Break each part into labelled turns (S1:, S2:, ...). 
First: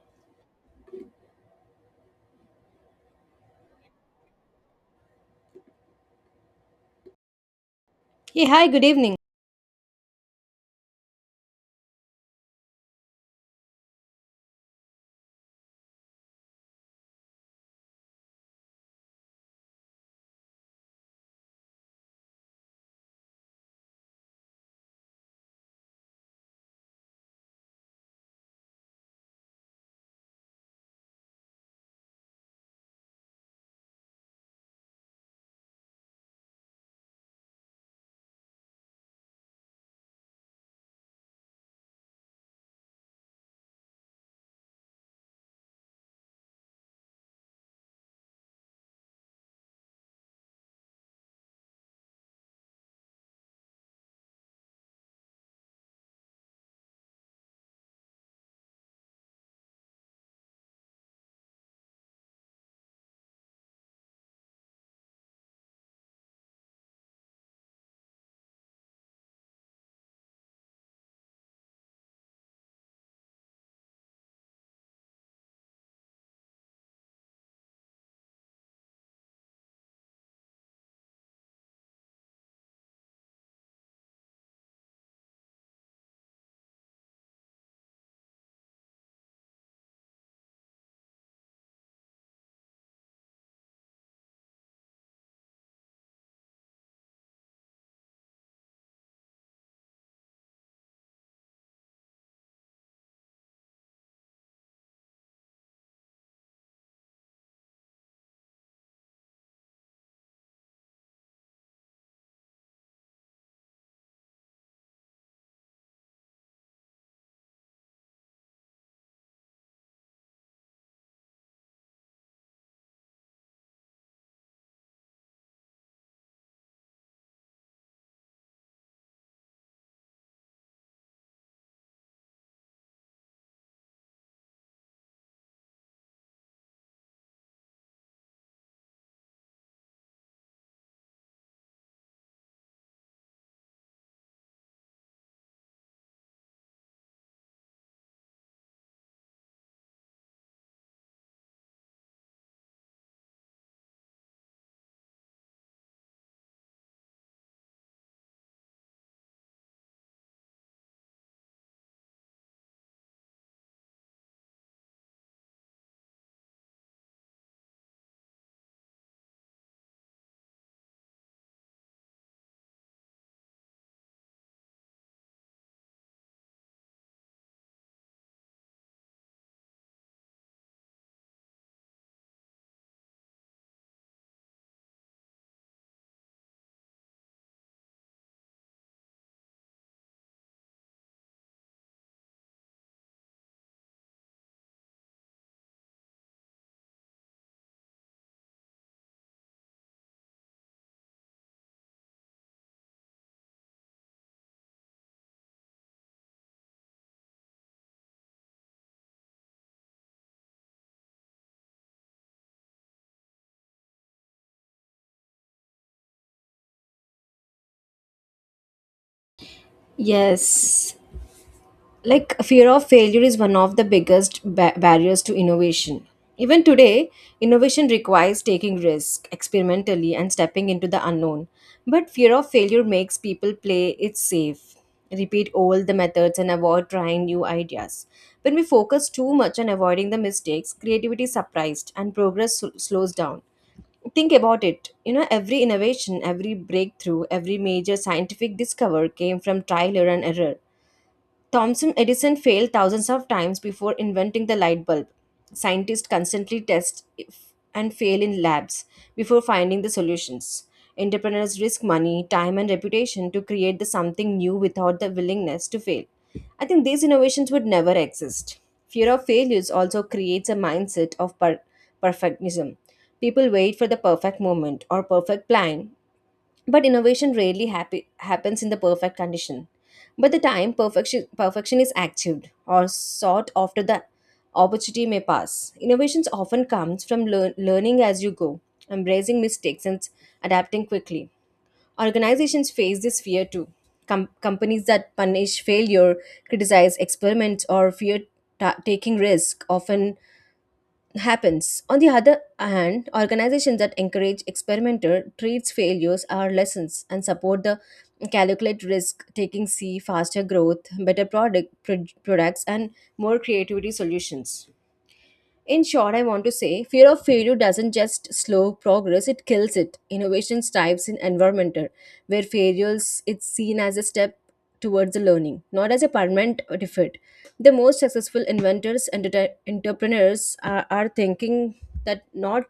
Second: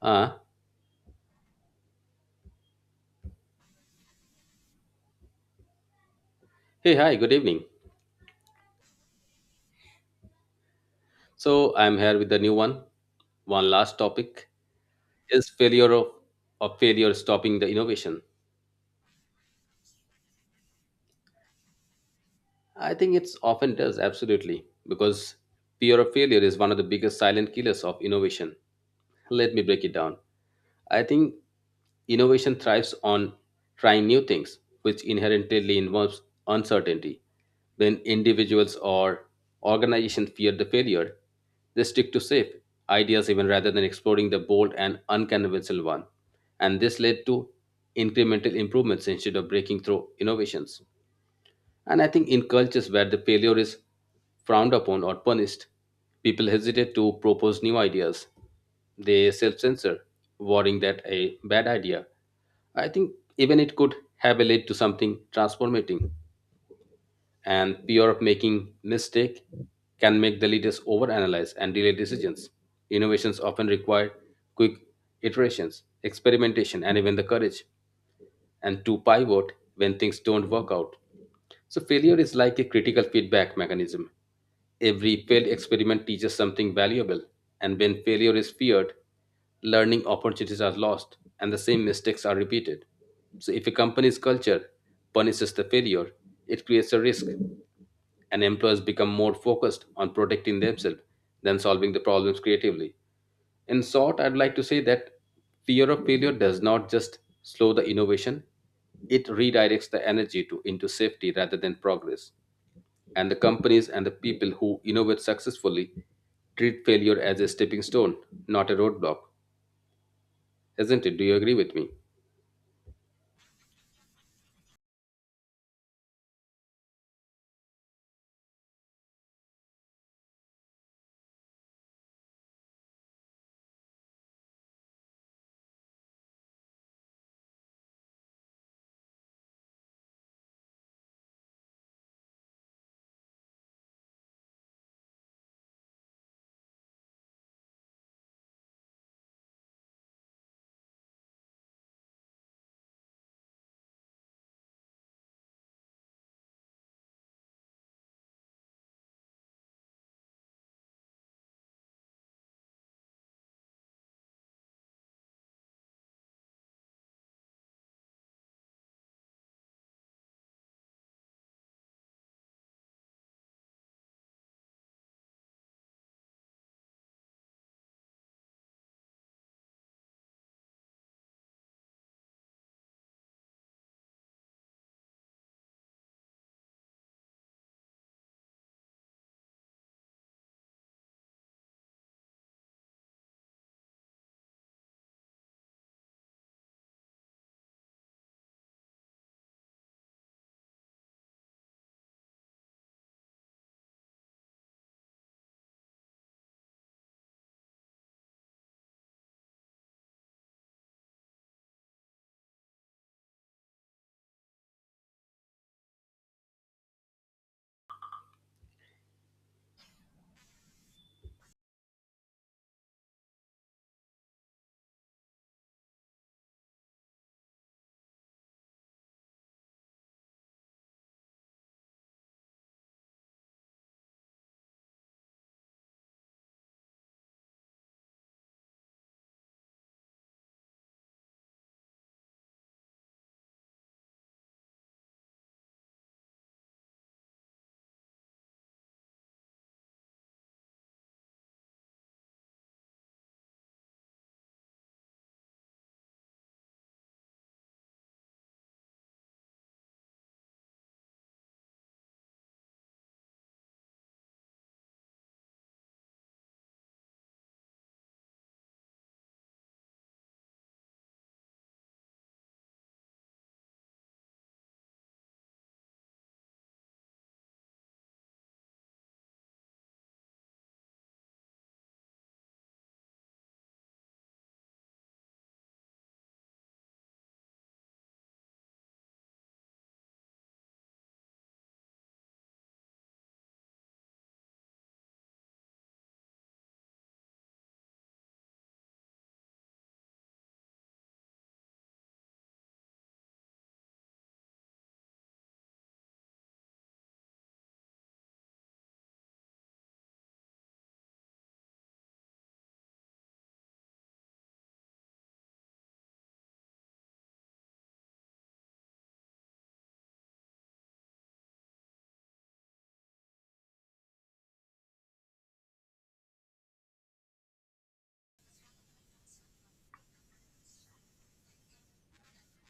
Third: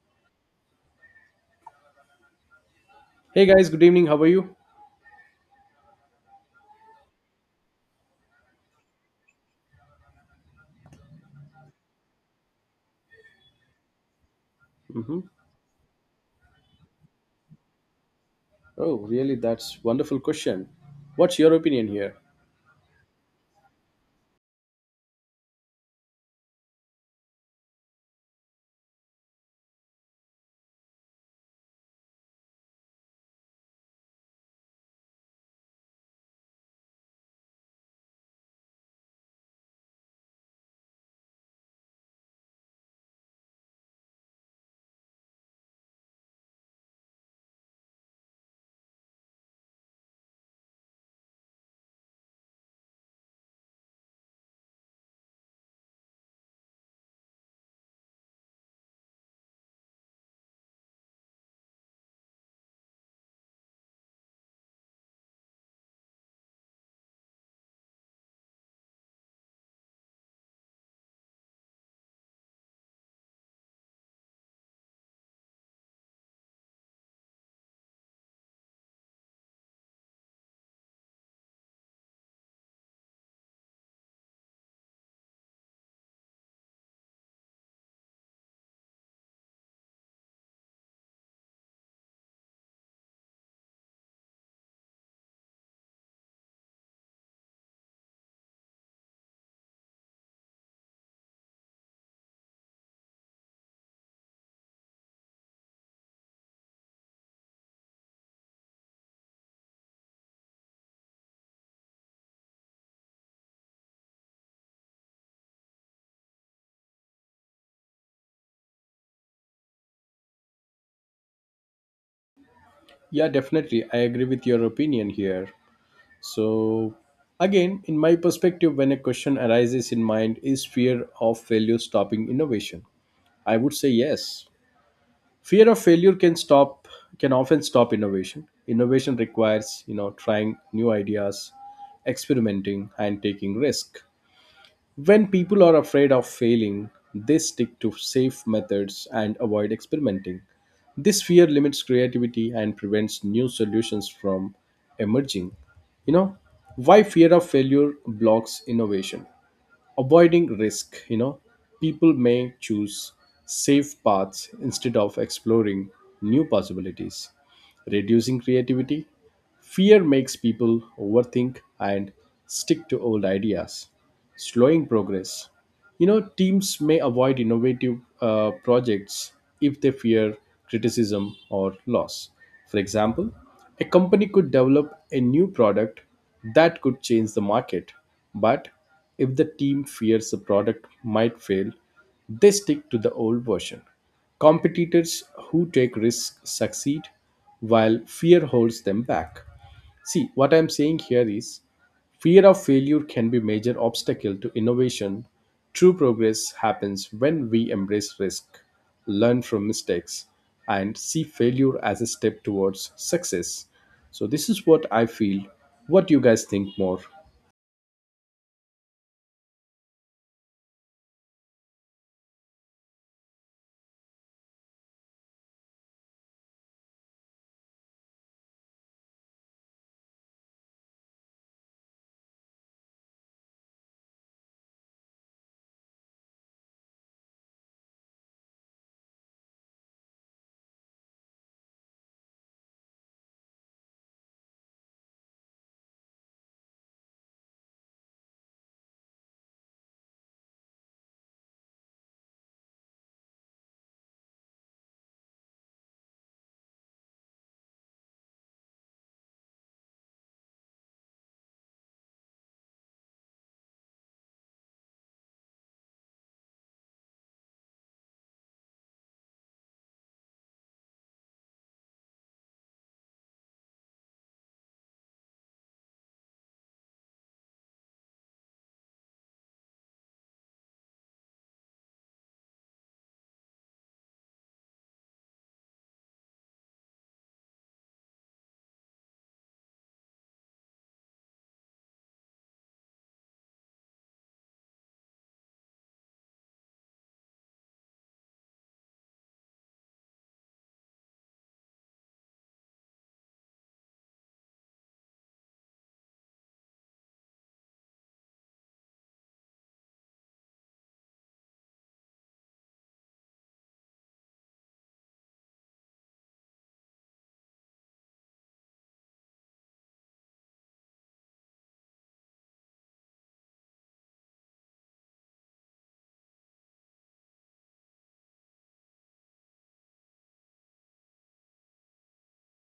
S1: Uh,
S2: Hey guys, good evening. How are you?
S1: Hey, hi, good evening.
S3: Hey, hi, good evening.
S1: So I'm here with the new one. One last topic
S2: hmm
S1: is failure of failure stopping the innovation.
S2: Oh, really? That's wonderful question. What's your opinion here?
S1: I think it's often does absolutely because fear of failure is one of the biggest silent killers of innovation. Let me break it down. I think innovation thrives on trying new things, which inherently involves uncertainty. When individuals or organizations fear the failure, they stick to safe ideas even rather than exploring the bold and unconventional one. And this led to incremental improvements instead of breaking through innovations. And I think in cultures where the failure is frowned upon or punished, people hesitate to propose new ideas. They self censor, worrying that a bad idea, I think even it could have a lead to something transformating. And fear of making mistake can make the leaders overanalyze and delay decisions. Innovations often require quick iterations, experimentation, and even the courage and to pivot when things don't work out. So, failure is like a critical feedback mechanism. Every failed experiment teaches something valuable, and when failure is feared, learning opportunities are lost and the same mistakes are repeated. So, if a company's culture punishes the failure, it creates a risk, and employers become more focused on protecting themselves than solving the problems creatively. In short, I'd like to say that fear of failure does not just slow the innovation, it redirects the energy to into safety rather than progress. And the companies and the people who innovate successfully treat failure as a stepping stone, not a roadblock. Isn't it? Do you agree with me?
S2: Yeah, definitely. I agree with your opinion here. So, again, in my perspective, when a question arises in mind, is fear of failure stopping innovation? I would say yes. Fear of failure can stop can often stop innovation. Innovation requires, you know, trying new ideas, experimenting and taking risk. When people are afraid of failing, they stick to safe methods and avoid experimenting. This fear limits creativity and prevents new solutions from emerging. You know, why fear of failure blocks innovation? Avoiding risk, you know, people may choose safe paths instead of exploring new possibilities, reducing creativity. Fear makes people overthink and stick to old ideas, slowing progress. You know, teams may avoid innovative projects if they fear criticism or loss. For example, a company could develop a new product that could change the market, but if the team fears the product might fail, they stick to the old version. Competitors who take risks succeed, while fear holds them back. See, what I'm saying here is fear of failure can be major obstacle to innovation. True progress happens when we embrace risk, learn from mistakes, and see failure as a step towards success. So this is what I feel. What do you guys think more?
S3: Yes, like, fear of failure is one of the biggest barriers to innovation even today. Innovation requires taking risk experimentally and stepping into the unknown, but fear of failure makes people play it safe, repeat all the methods and avoid trying new ideas. When we focus too much on avoiding the mistakes, creativity is suppressed and progress slows down. Think about it, you know, every innovation, every breakthrough, every major scientific discovery came from trial and error. Thomson Edison failed thousands of times before inventing the light bulb. Scientists constantly test and fail in labs before finding the solutions. Entrepreneurs risk money, time, and reputation to create the something new without the willingness to fail. I think these innovations would never exist. Fear of failures also creates a mindset of perfectionism. People wait for the perfect moment or perfect plan, but innovation rarely happens in the perfect condition. By the time perfection is achieved or sought after, the opportunity may pass. Innovations often comes from learning as you go, embracing mistakes and adapting quickly. Organizations face this fear too. Companies that punish failure, criticize experiments, or fear taking risk often happens. On the other hand, organizations that encourage experimenter treats failures are lessons and support the calculate risk taking see faster growth, better products and more creativity solutions. In short, I want to say fear of failure doesn't just slow progress, it kills it. Innovation thrives in environmental, where failures it's seen as a step towards the learning, not as a permanent defeat. The most successful inventors and entrepreneurs are thinking that not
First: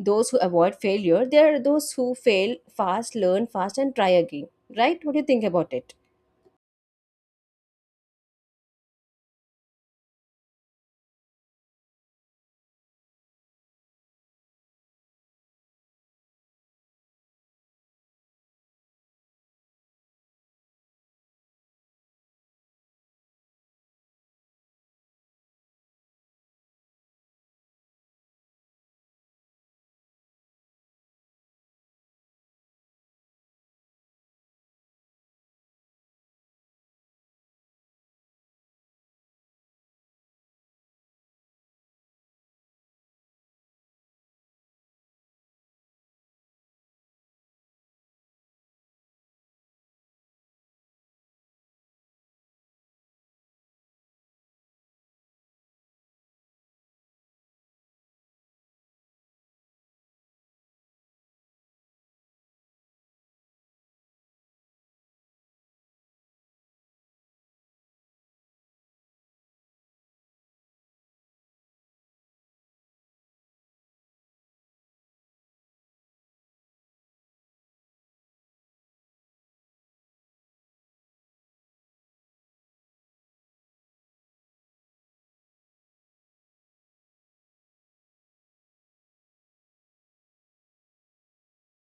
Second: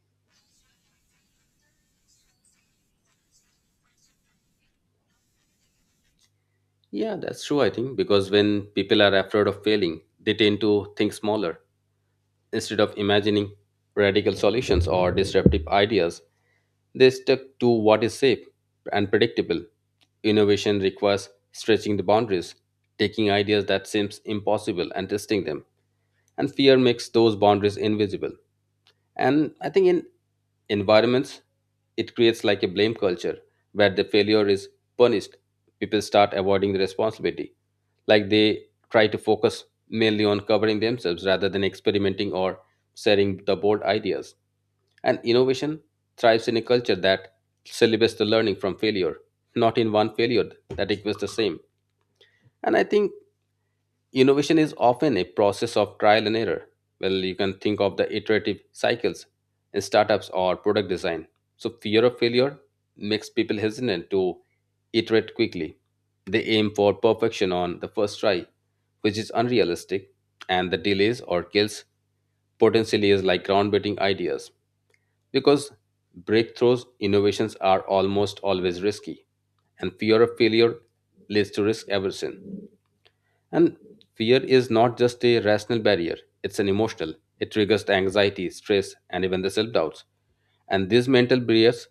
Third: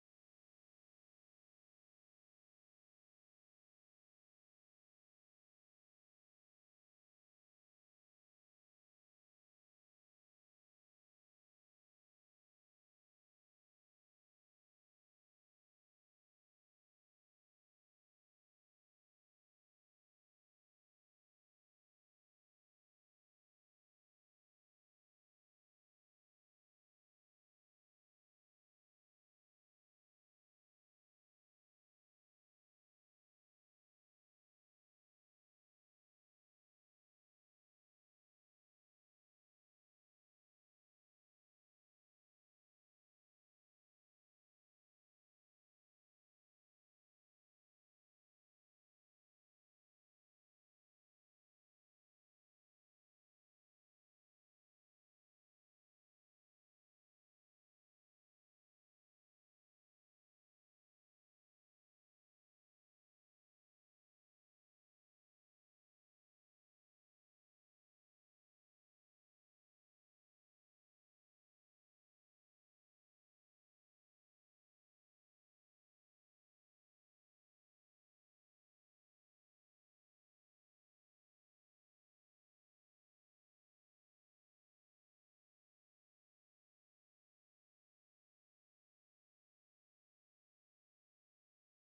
S3: those who avoid failure, they are those who fail fast, learn fast, and try again. Right? What do you think about it?
S1: Yeah, that's true, I think, because when people are afraid of failing, they tend to think smaller. Instead of imagining radical solutions or disruptive ideas, they stuck to what is safe and predictable. Innovation requires stretching the boundaries, taking ideas that seems impossible and testing them. And fear makes those boundaries invisible. And I think in environments, it creates like a blame culture where the failure is punished. People start avoiding the responsibility. Like they try to focus mainly on covering themselves rather than experimenting or sharing the bold ideas. And innovation thrives in a culture that celebrates the learning from failure, not in one failure that equals the same. And I think innovation is often a process of trial and error. Well, you can think of the iterative cycles in startups or product design. So, fear of failure makes people hesitant to iterate quickly. They aim for perfection on the first try, which is unrealistic, and the delays or kills potentially is like groundbreaking ideas because breakthroughs innovations are almost always risky and fear of failure leads to risk aversion and fear is not just a rational barrier, it's an emotional. It triggers the anxiety, stress, and even the self doubts. And these mental barriers,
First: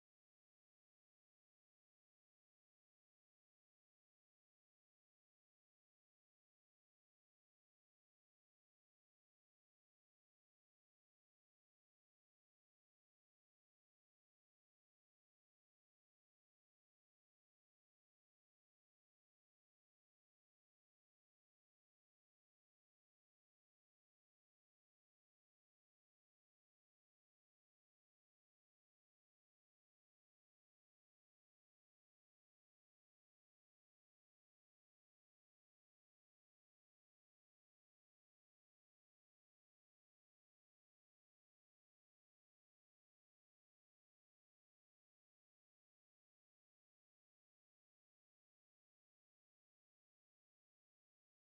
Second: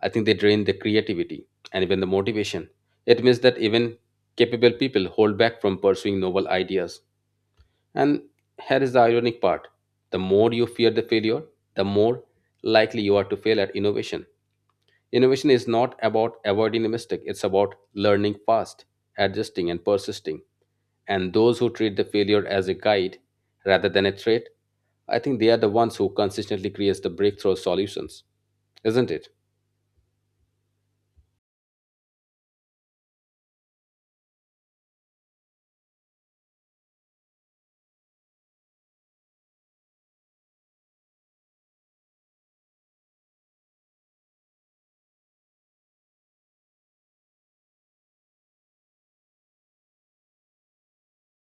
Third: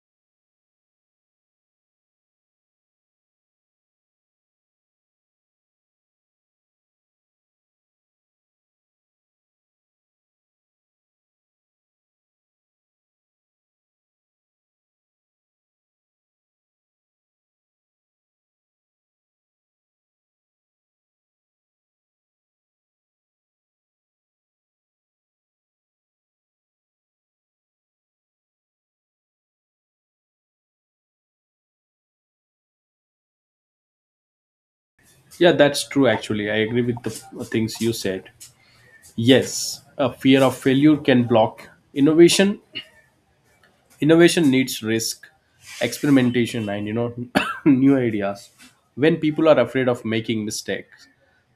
S1: I think they drain the creativity and even the motivation. It means that even capable people hold back from pursuing novel ideas. And here is the ironic part, the more you fear the failure, the more likely you are to fail at innovation. Innovation is not about avoiding a mistake, it's about learning fast, adjusting, and persisting. And those who treat the failure as a guide rather than a threat, I think they are the ones who consistently creates the breakthrough solutions, isn't it?
S2: Yeah, that's true. Actually, I agree with the things you said. Yes, a fear of failure can block innovation, innovation needs risk, experimentation, and you know new ideas. When people are afraid of making mistakes,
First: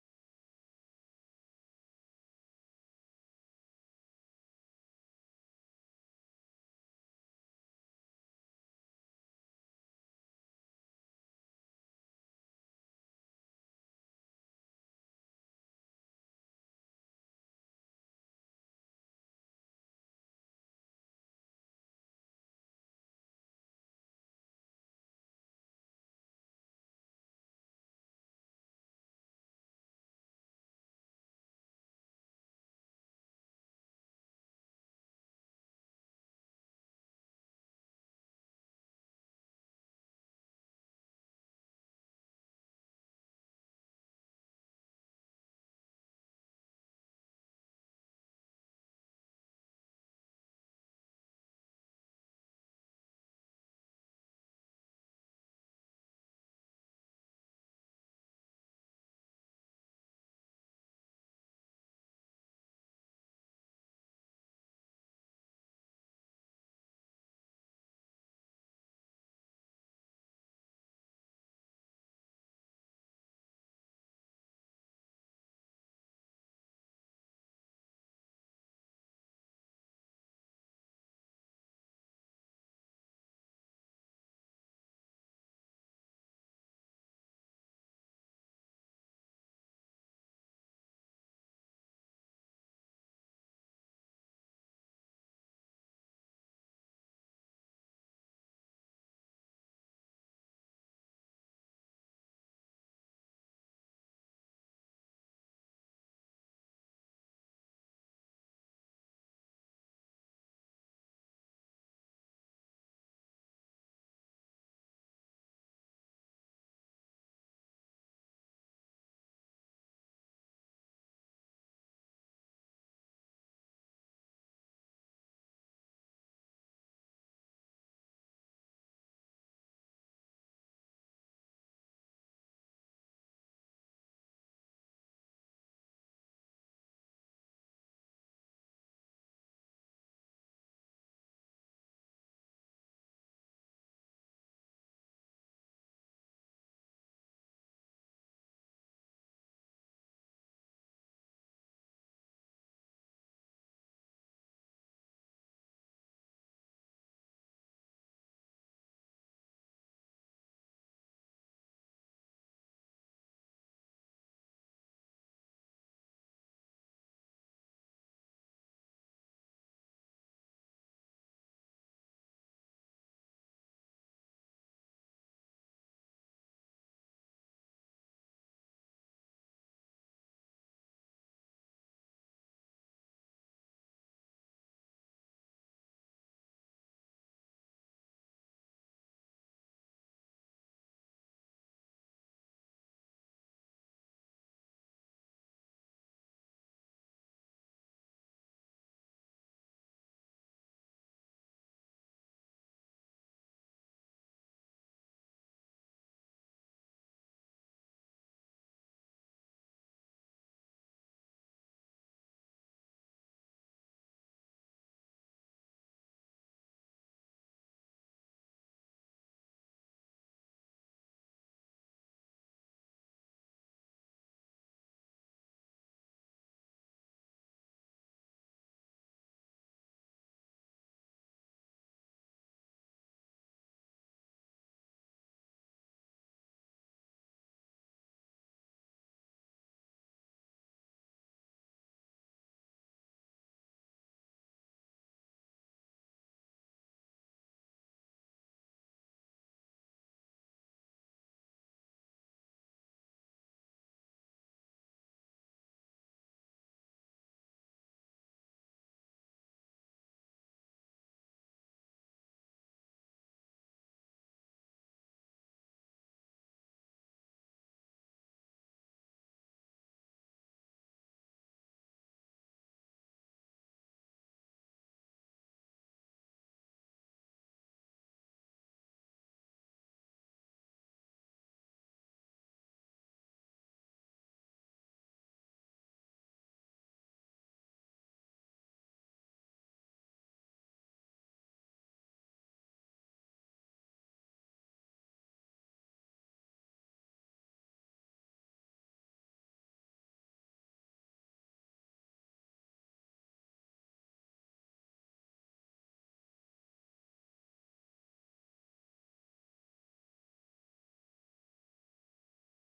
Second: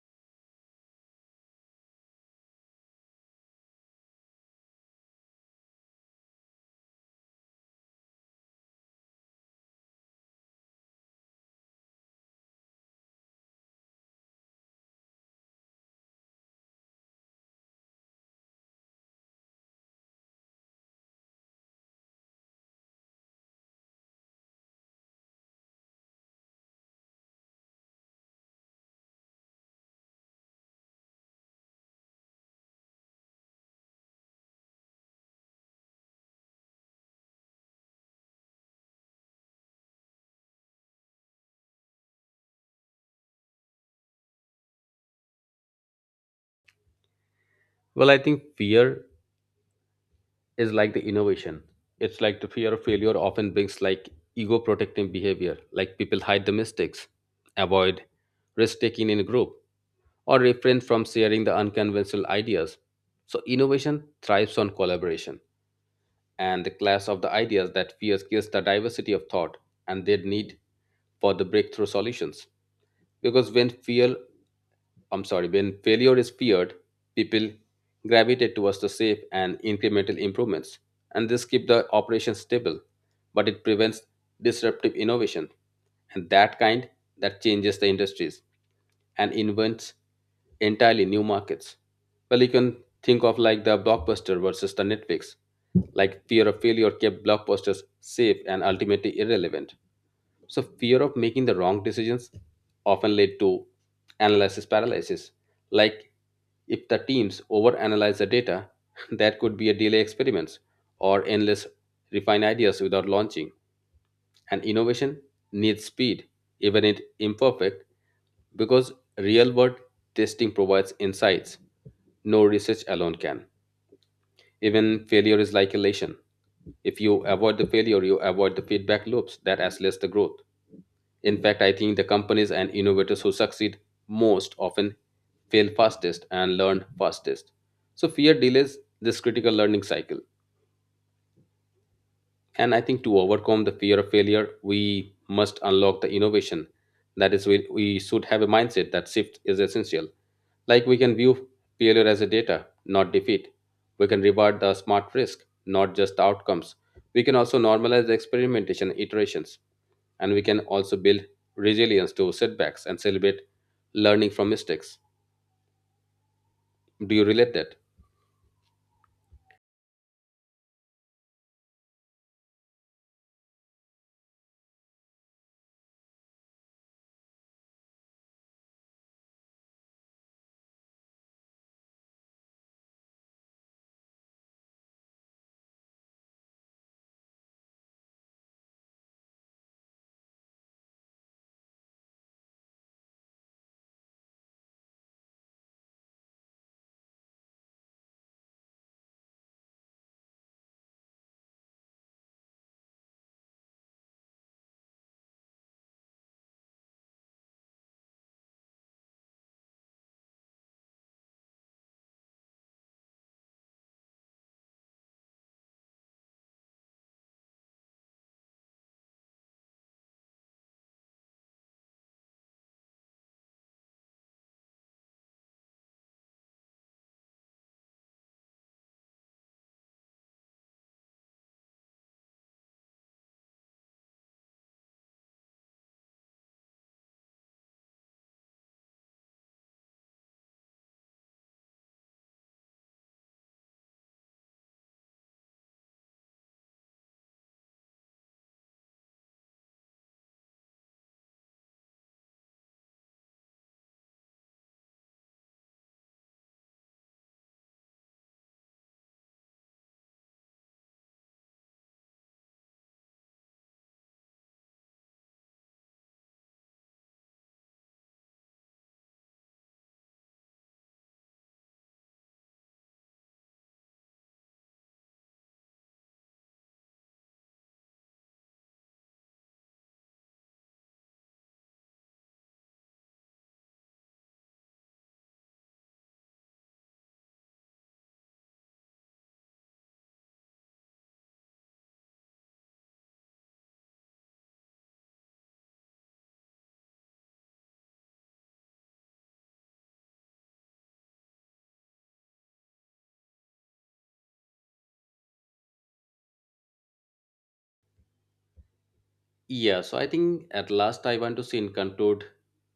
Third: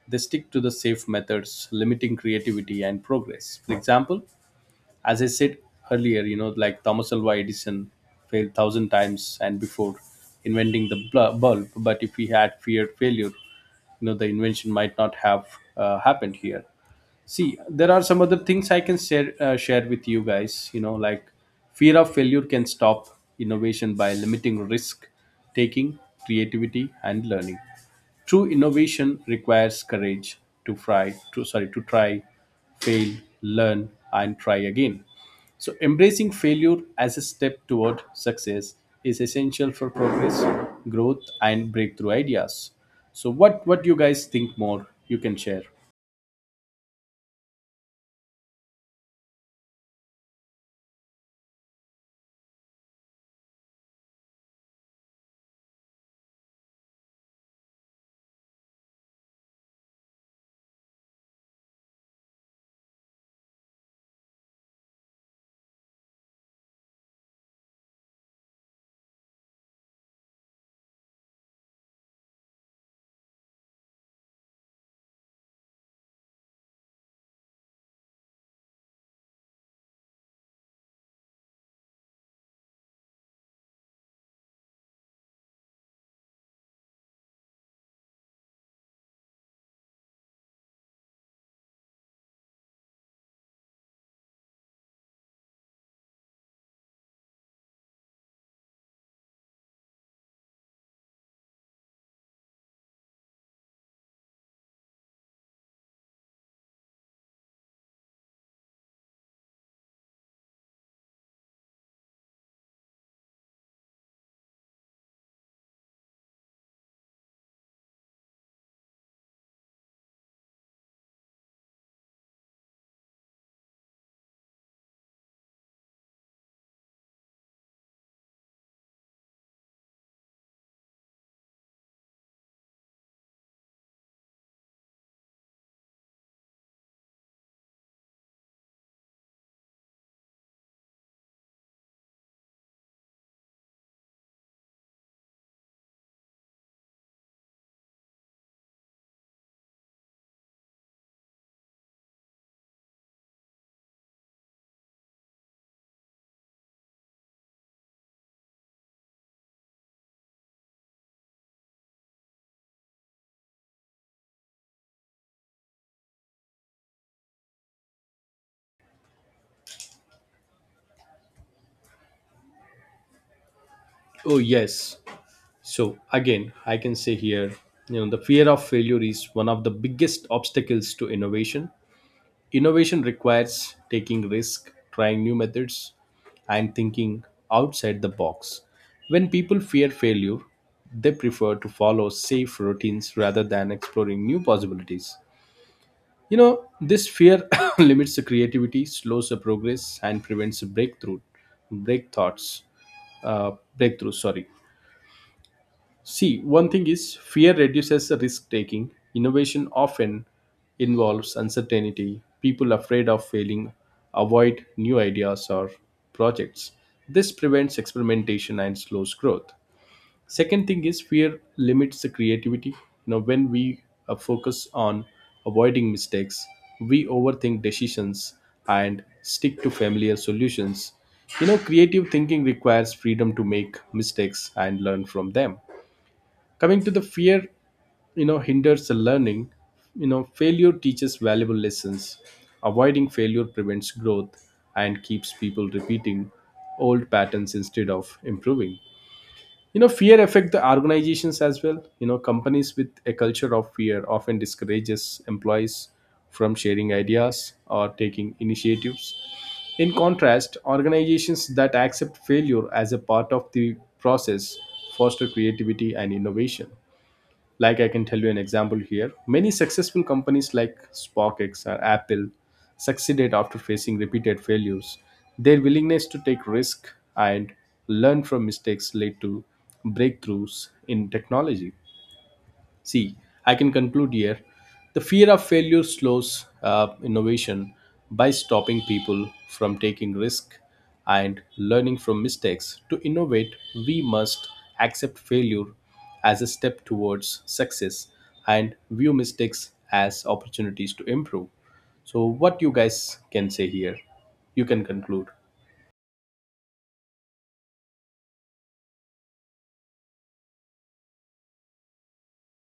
S2: they stick to the safe methods, limiting creativity and progress. For example, as I said earlier, you know, like Thomas Alva Edison failed thousand times and before inventing the bulb. But if he had feared failure, you know, the invention might not have happened here. See, there are some other things I can share with you guys, you know, like fear of failure can stop innovation by limiting risk taking, creativity, and learning. True innovation requires courage to try, fail, learn, and try again. So embracing failure as a step toward success is essential for progress, growth, and breakthrough ideas. So what do you guys think more? You can share.
S1: Well, I think fear is like the innovation. It's like the fear of failure often brings like ego protecting behavior, like people hide the mistakes, avoid risk taking in a group, or refrain from sharing the unconventional ideas. So, innovation thrives on collaboration, and the clash of the ideas that fears kills the diversity of thought and their need for the breakthrough solutions. Because when fear, I'm sorry, when failure is feared, people gravitate towards the safe and incremental improvements, and this keeps the operation stable, but it prevents disruptive innovation, and that kind that changes the industries and invents entirely new markets. Well, you can think of like the blockbuster versus the Netflix. Like fear of failure kept blockbusters safe and ultimately irrelevant. So fear of making the wrong decisions often led to analysis paralysis. Like if the teams overanalyze the data, that could be a delay experiments or endless refine ideas without launching. And innovation needs speed, even if imperfect, because real world testing provides insights no research alone can. Even failure is like elation. If you avoid the failure, you avoid the feedback loops that accelerates the growth. In fact, I think the companies and innovators who succeed most often fail fastest and learn fastest. So fear delays this critical learning cycle. And I think to overcome the fear of failure, we must unlock the innovation. That is, we should have a mindset that shift is essential. Like we can view failure as a data, not defeat. We can reward the smart risk, not just the outcomes. We can also normalize the experimentation and iterations. And we can also build resilience to setbacks and celebrate learning from mistakes. Do you relate that?
S2: Oh, yes. So again, I can say here, you know, the fear of failure is one of the biggest obstacles to innovation. Innovation requires taking risk, trying new methods, and thinking outside the box. When people fear failure, they prefer to follow safe routines rather than exploring new possibilities. You know, this fear limits the creativity, slows the progress, and prevents break thoughts, uh, breakthrough. Sorry. See, one thing is fear reduces risk taking. Innovation often involves uncertainty. People afraid of failing avoid new ideas or projects. This prevents experimentation and slows growth. Second thing is fear limits the creativity. You know, when we focus on avoiding mistakes, we overthink decisions and stick to familiar solutions. You know, creative thinking requires freedom to make mistakes and learn from them. Coming to the fear, you know, hinders the learning. You know, failure teaches valuable lessons. Avoiding failure prevents growth and keeps people repeating old patterns instead of improving. You know, fear affect the organizations as well. You know, companies with a culture of fear often discourages employees from sharing ideas or taking initiatives. In contrast, organizations that accept failure as a part of the process foster creativity and innovation. Like I can tell you an example here. Many successful companies like SparkX or Apple succeeded after facing repeated failures. Their willingness to take risk and learn from mistakes led to breakthroughs in technology. See, I can conclude here. The fear of failure slows innovation by stopping people from taking risk and learning from mistakes. To innovate, we must accept failure as a step towards success and view mistakes as opportunities to improve. So, what you guys can say here? You can conclude.
S1: Yeah, so I think at last I want to say in conclude,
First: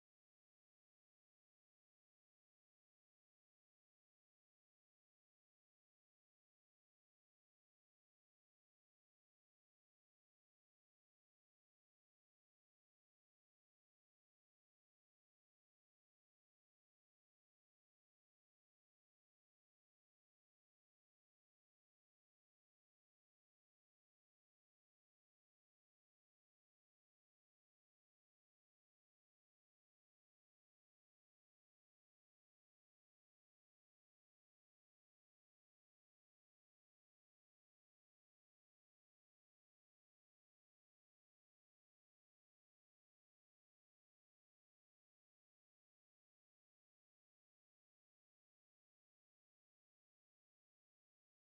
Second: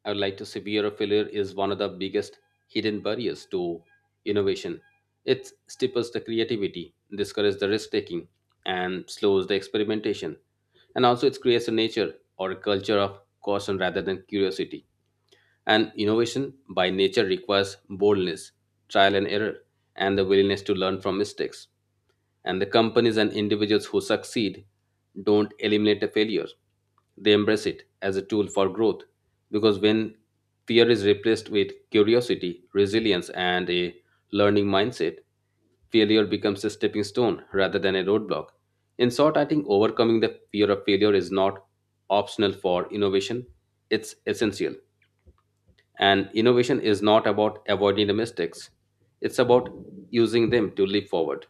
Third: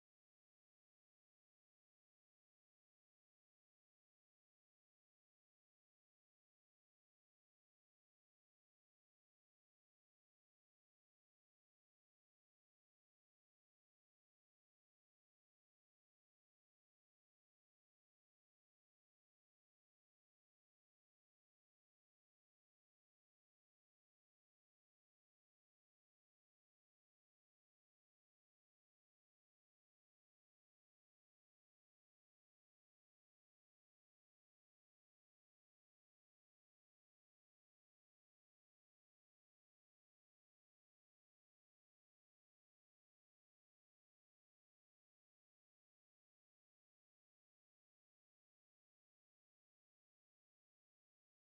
S1: I would like to say fear of failure is one of the biggest hidden barriers to innovation. It stifles the creativity, discourages the risk taking, and slows the experimentation. And also, it creates a nature or a culture of caution rather than curiosity. And innovation by nature requires boldness, trial and error, and the willingness to learn from mistakes. And the companies and individuals who succeed don't eliminate a failure, they embrace it as a tool for growth. Because when fear is replaced with curiosity, resilience, and a learning mindset, failure becomes a stepping stone rather than a roadblock. In short, I think overcoming the fear of failure is not optional for innovation, it's essential. And innovation is not about avoiding the mistakes, it's about using them to leap forward.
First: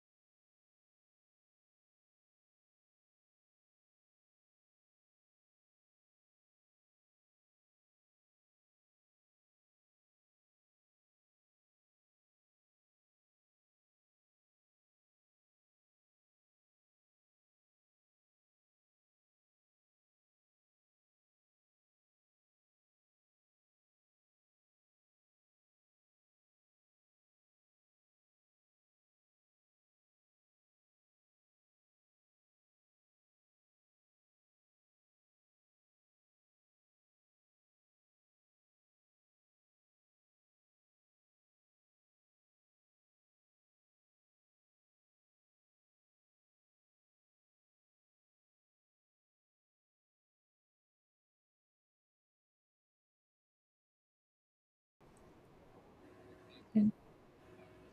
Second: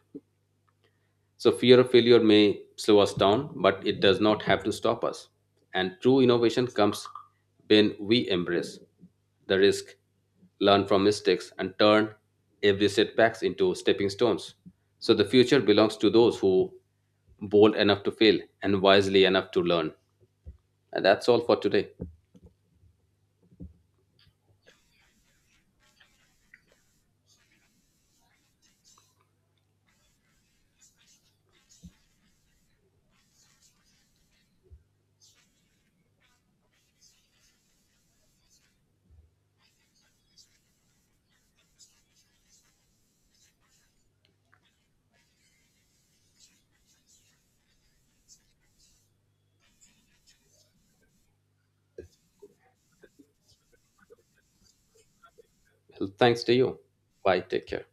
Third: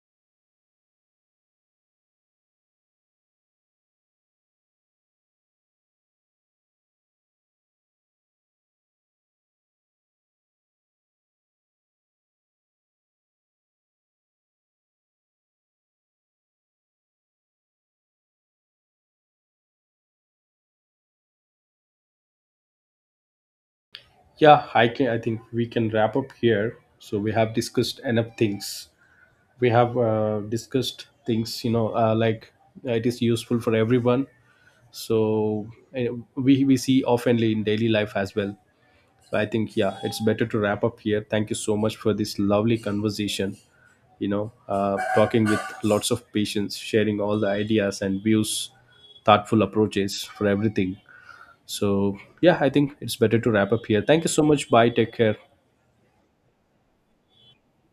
S1: So, fear of failure may slow us down, but it does not have to stop us. And true innovation comes when we embrace the risk, learn from mistakes, and turn every setbacks into stepping stones. So, the future belongs to those who bold enough to fail and wisely enough to learn. And that's all for today.
S2: Yeah, I can. I think we can wrap up here. So we have discussed enough things. We have discussed things, you know, like, it is useful for everyone. So we see oftenly in daily life as well. So I think, yeah, it's better to wrap up here. Thank you so much for this lovely conversation. You know, talking with lots of patience, sharing all the ideas and views, thoughtful approaches for everything. So yeah, I think it's better to wrap up here. Thank you so much. Bye. Take care.
S1: Well, thanks to you. Bye. Take care.